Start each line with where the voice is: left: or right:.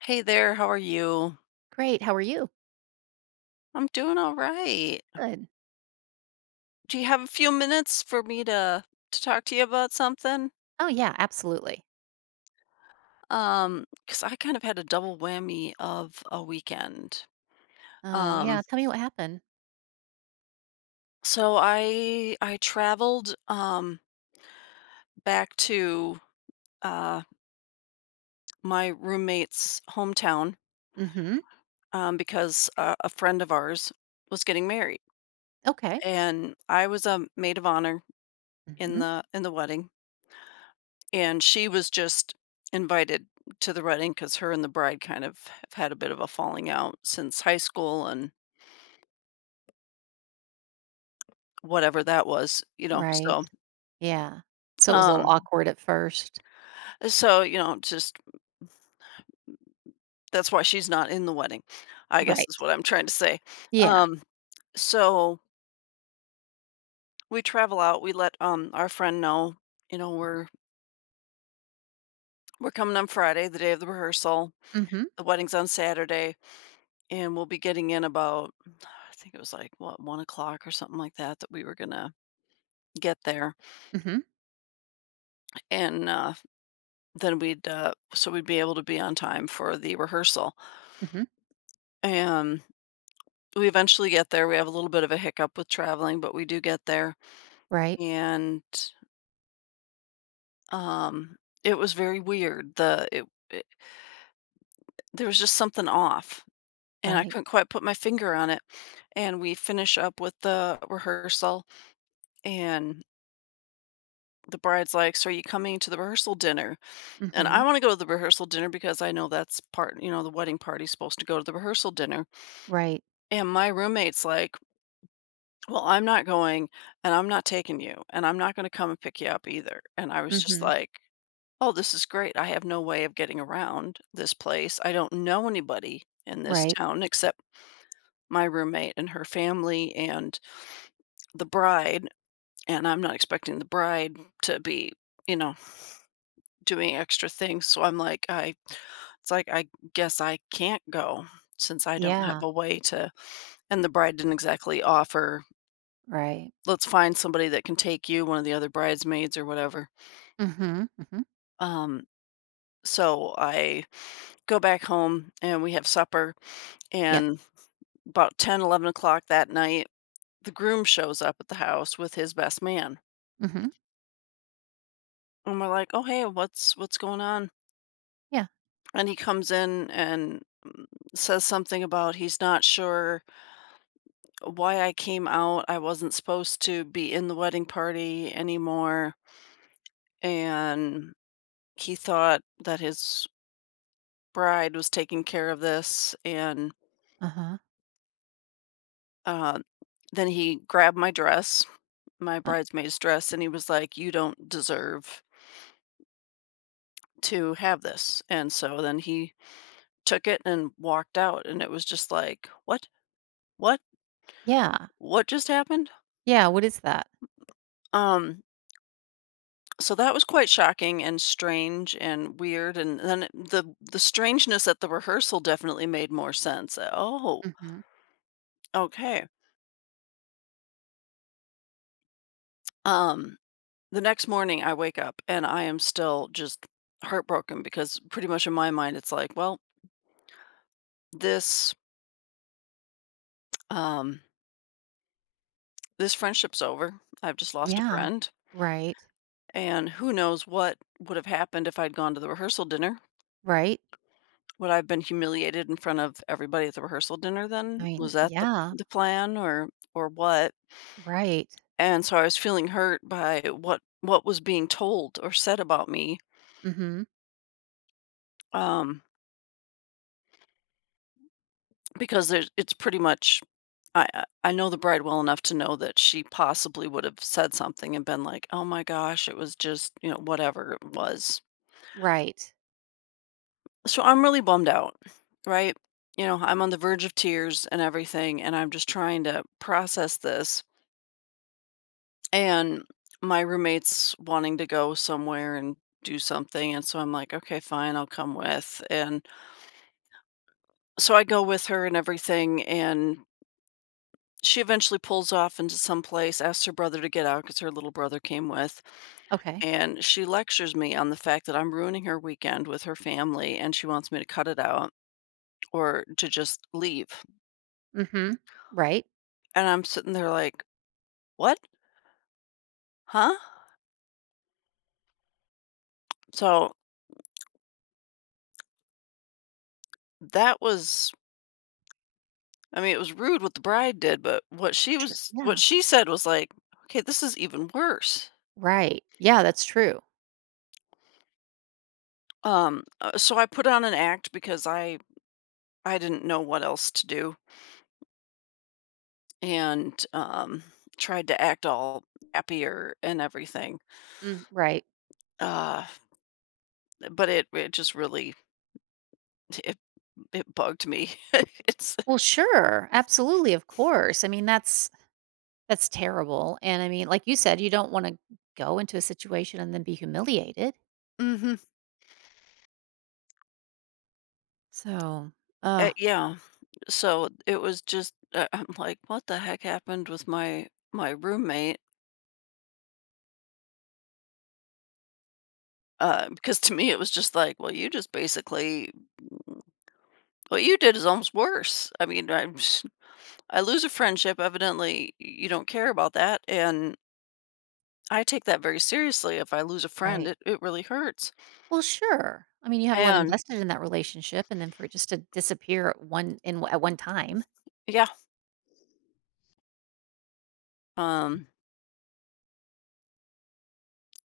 left: Hey there, how are you?
right: Great, how are you?
left: I'm doing all right.
right: Good.
left: Do you have a few minutes for me to talk to you about something?
right: Oh, yeah, absolutely.
left: 'Cause I kind of had a double whammy of a weekend.
right: Oh,
left: Um,
right: yeah, tell me what happened.
left: so I traveled back to uh my roommate's hometown
right: Mhm.
left: because a friend of ours was getting married,
right: Okay.
left: and I was a maid of honor in
right: Mhm.
left: the wedding. And she was just invited to the wedding because her and the bride kind of have had a bit of a falling out since high school, and whatever that was,
right: Right.
left: so,
right: Yeah. So it was a little
left: um
right: awkward at first.
left: just that's why she's not in the wedding, I guess
right: Right.
left: is what I'm trying to say.
right: Yeah.
left: Um, so we travel out, we let, our friend know, you know, we're we're coming on Friday, the day of the rehearsal.
right: Mhm.
left: The wedding's on Saturday, and we'll be getting in about, I think it was, like, what, 1 o'clock or something like that, that we were gonna get there,
right: Mhm.
left: and then we'd so we'd be able to be on time for the rehearsal.
right: Mhm.
left: And we eventually get there. We have a little bit of a hiccup with traveling, but we do get there.
right: Right.
left: And um it was very weird. The it, it there was just something off, and I
right: Right.
left: couldn't quite put my finger on it. And we finish up with the rehearsal, and the bride's like, "So are you coming to the rehearsal dinner?" And I
right: Mhm.
left: want to go to the rehearsal dinner because I know that's part, the wedding party's supposed to go to the rehearsal dinner.
right: Right.
left: And my roommate's like, "Well, I'm not going, and I'm not taking you, and I'm not gonna come and pick you up either." And I was just
right: Mhm.
left: like, "Oh, this is great. I have no way of getting around this place. I don't know anybody in this
right: Right.
left: town except my roommate and her family and the bride, and I'm not expecting the bride to be, you know, doing extra things." So I'm like, I it's like, I guess I can't go, since I don't have
right: Yeah.
left: a way to. And the bride didn't exactly offer,
right: Right.
left: "Let's find somebody that can take you, one of the other bridesmaids or whatever."
right: Mhm. Mhm.
left: Um, so I go back home and we have supper. And
right: Yes.
left: about 10, 11 o'clock that night, the groom shows up at the house with his best man.
right: Mhm.
left: And we're like, "Oh, hey, what's going on?"
right: Yeah.
left: And he comes in and says something about he's not sure why I came out. I wasn't supposed to be in the wedding party anymore. And he thought that his bride was taking care of this, and
right: Uh-huh.
left: uh, then he grabbed my dress, my
right: Uh
left: bridesmaid's dress, and he was like, "You don't deserve to have this." And so then he took it and walked out, and it was just like, "What? What?
right: Yeah.
left: What just happened?"
right: Yeah, what is that?
left: Um, so that was quite shocking and strange and weird, and then the strangeness at the rehearsal definitely made more sense. Oh,
right: Mhm.
left: okay. Um The next morning, I wake up and I am still just heartbroken because pretty much in my mind, it's like, well, this um, this friendship's over. I've just lost a
right: Yeah.
left: friend,
right: Right.
left: and who knows what would have happened if I'd gone to the rehearsal dinner?
right: Right.
left: Would I have been humiliated in front of everybody at the rehearsal dinner?
right: I
left: Then
right: mean,
left: was that the
right: yeah.
left: the plan, or what?
right: Right.
left: And so I was feeling hurt by what was being told or said about me.
right: Mhm.
left: Um, Because there's It's pretty much, I know the bride well enough to know that she possibly would have said something and been like, "Oh my gosh, it was just, whatever it was."
right: Right.
left: So I'm really bummed out, right? I'm on the verge of tears and everything, and I'm just trying to process this. And my roommate's wanting to go somewhere and do something, and so I'm like, "Okay, fine, I'll come with." And so I go with her and everything, and she eventually pulls off into some place, asks her brother to get out because her little brother came with,
right: Okay.
left: and she lectures me on the fact that I'm ruining her weekend with her family, and she wants me to cut it out or to just leave.
right: Mhm. Right.
left: And I'm sitting there like, "What? Huh?" So, that was I mean, it was rude what the bride did, but
right: Sure.
left: what
right: Yeah.
left: she said was like, "Okay, this is even worse."
right: Right. Yeah, that's true.
left: So I put on an act because I didn't know what else to do. And, tried to act all happier and everything.
right: Mm, right.
left: Uh, but it just really, it it bugged me. It's
right: Well, sure. Absolutely, of course. I mean, that's terrible, and I mean, like you said, you don't wanna go into a situation and then be humiliated.
left: Mhm.
right: So,
left: Uh,
right: uh,
left: yeah, so it was just, I'm like, "What the heck happened with my roommate?" Because to me, it was just like, "Well, you just basically what you did is almost worse." I mean, I'm s I lose a friendship, evidently, you don't care about that, and I take that very seriously. If I lose a friend,
right: right.
left: it really hurts,
right: Well, sure. I mean, you have a lot
left: and
right: invested in that relationship and then for it just to disappear at one in at one time.
left: Yeah. Um,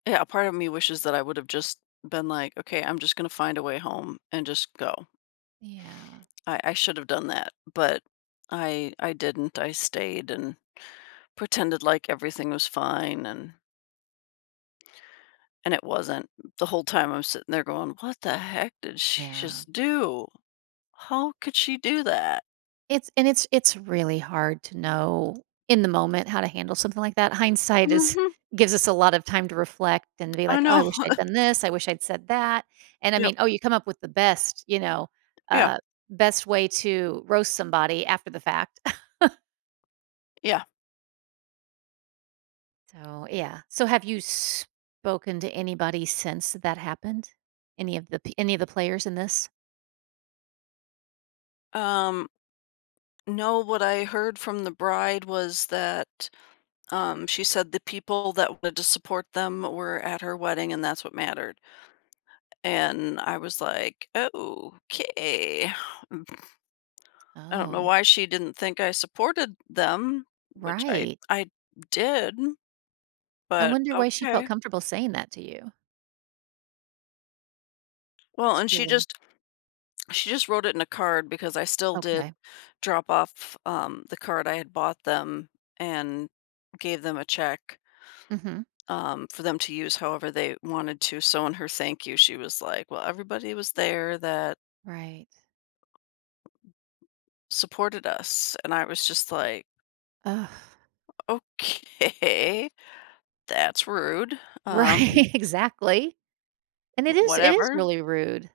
left: yeah, a part of me wishes that I would have just been like, okay, I'm just gonna find a way home and just go.
right: Yeah.
left: I should have done that, but I didn't. I stayed and pretended like everything was fine, and it wasn't. The whole time I'm sitting there going, "What the heck did she
right: Yeah.
left: just do? How could she do that?"
right: It's and it's it's really hard to know in the moment how to handle something like that. Hindsight is
left: Hmm.
right: gives us a lot of time to reflect and be
left: I
right: like, "Oh, I
left: know.
right: wish I'd done this. I wish I'd said that." And I
left: Yep.
right: mean, oh, you come up with the best, you know,
left: Yeah.
right: uh, best way to roast somebody after the fact.
left: Yeah.
right: So, yeah. So have you spoken to anybody since that happened? Any of the p any of the players in this?
left: Um, no, what I heard from the bride was that, she said the people that wanted to support them were at her wedding, and that's what mattered. And I was like, okay. I don't know
right: Oh,
left: why she didn't think I supported them, which I
right: right.
left: I did,
right: I
left: but
right: wonder why she felt
left: okay.
right: comfortable saying that to you.
left: Well,
right: That's
left: and
right: really
left: she just wrote it in a card because I still did
right: okay.
left: drop off the card I had bought them and gave them a check
right: Mhm.
left: for them to use however they wanted to. So in her thank you, she was like, "Well, everybody was there that
right: Right.
left: supported us," and I was just like,
right: Ugh.
left: "Okay, that's rude." Um,
right: Right, exactly. And it is
left: whatever.
right: really rude.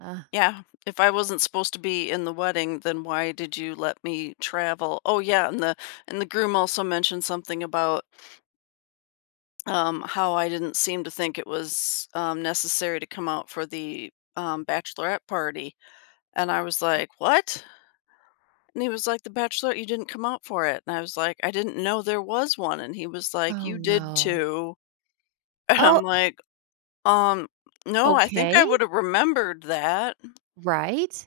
right: Uh,
left: Yeah, if I wasn't supposed to be in the wedding, then why did you let me travel? Oh yeah, and the groom also mentioned something about how I didn't seem to think it was necessary to come out for the bachelorette party. And I was like, "What?" And he was like, "The Bachelorette, you didn't come out for it." And I was like, "I didn't know there was one." And he was like,
right: oh,
left: "You did
right: no.
left: too." And
right: Oh,
left: I'm like, "Um, no, I
right: okay.
left: think I would have remembered that."
right: Right,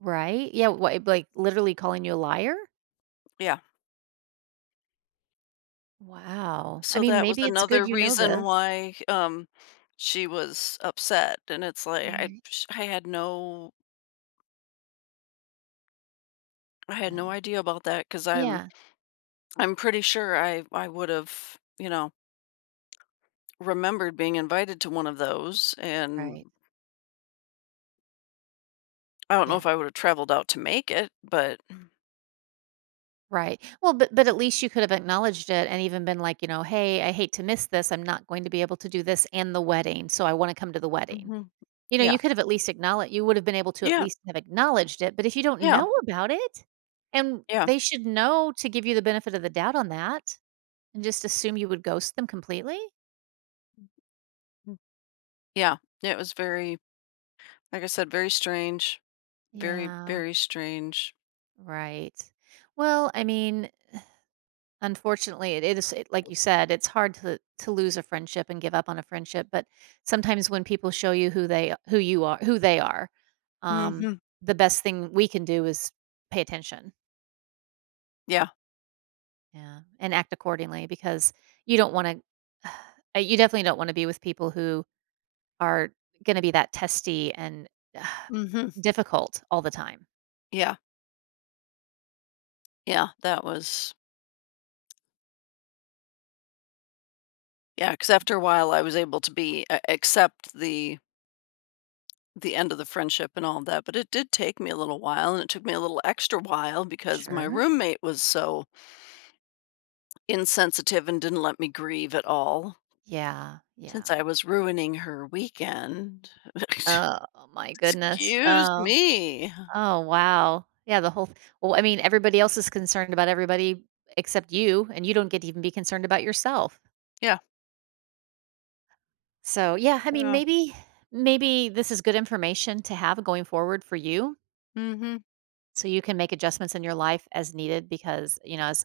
right: right. Yeah, what, like, literally calling you a liar?
left: Yeah.
right: Wow. I
left: So
right: mean,
left: that was
right: maybe it's good
left: another
right: you know
left: reason
right: this.
left: why, she was upset, and it's like
right: Right.
left: I had
right: Yeah.
left: no idea about that, because I 'cause
right: Yeah,
left: I'm pretty sure I would have, remembered being invited to one of those, and
right: right.
left: I don't know
right: Yeah,
left: if I would have traveled out to make it, but
right: right. Well, but at least you could have acknowledged it and even been like, you know, "Hey, I hate to miss this. I'm not going to be able to do this and the wedding, so I wanna come to the wedding."
left: Mhm.
right: You know,
left: Yeah.
right: you could have at least acknowledged you would have been able to at
left: Yeah,
right: least have acknowledged it, but if you don't
left: yeah,
right: know about it and
left: yeah,
right: they should know to give you the benefit of the doubt on that and just assume you would ghost them completely?
left: mm, yeah. Yeah, it was very, like I said, very strange, very,
right: Yeah,
left: very strange.
right: right. Well, I mean, unfortunately, it, like you said, it's hard to lose a friendship and give up on a friendship, but sometimes when people show you who you are, who they are, um,
left: Mhm.
right: the best thing we can do is pay attention.
left: Yeah.
right: Yeah, and act accordingly because you don't wanna you definitely don't wanna be with people who are gonna be that testy and
left: Mhm.
right: difficult all the time.
left: Yeah. Yeah. That was Yeah. Because after a while, I was able to accept the end of the friendship and all of that, but it did take me a little while, and it took me a little extra while because my
right: Sure.
left: roommate was so insensitive and didn't let me grieve at all.
right: Yeah,
left: Since
right: yeah.
left: I was ruining her weekend.
right: Oh my goodness.
left: Excuse
right: Oh,
left: me.
right: oh, wow. Yeah, the whole well, I mean, everybody else is concerned about everybody except you, and you don't get to even be concerned about yourself.
left: Yeah.
right: So, yeah, I mean, maybe this is good information to have going forward for you.
left: Hmm.
right: So you can make adjustments in your life as needed because, you know, as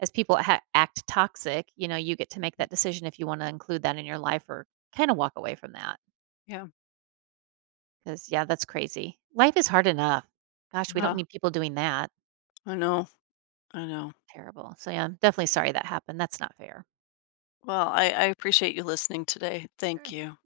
right: as people ha- act toxic, you know, you get to make that decision if you want to include that in your life or kind of walk away from that.
left: Yeah.
right: Cuz yeah, that's crazy. Life is hard enough. Gosh, we don't
left: Wow.
right: need people doing that.
left: I know. I know.
right: Terrible. So yeah, I'm definitely sorry that happened. That's not fair.
left: Well, I appreciate you listening today.
right: Sure.
left: Thank you.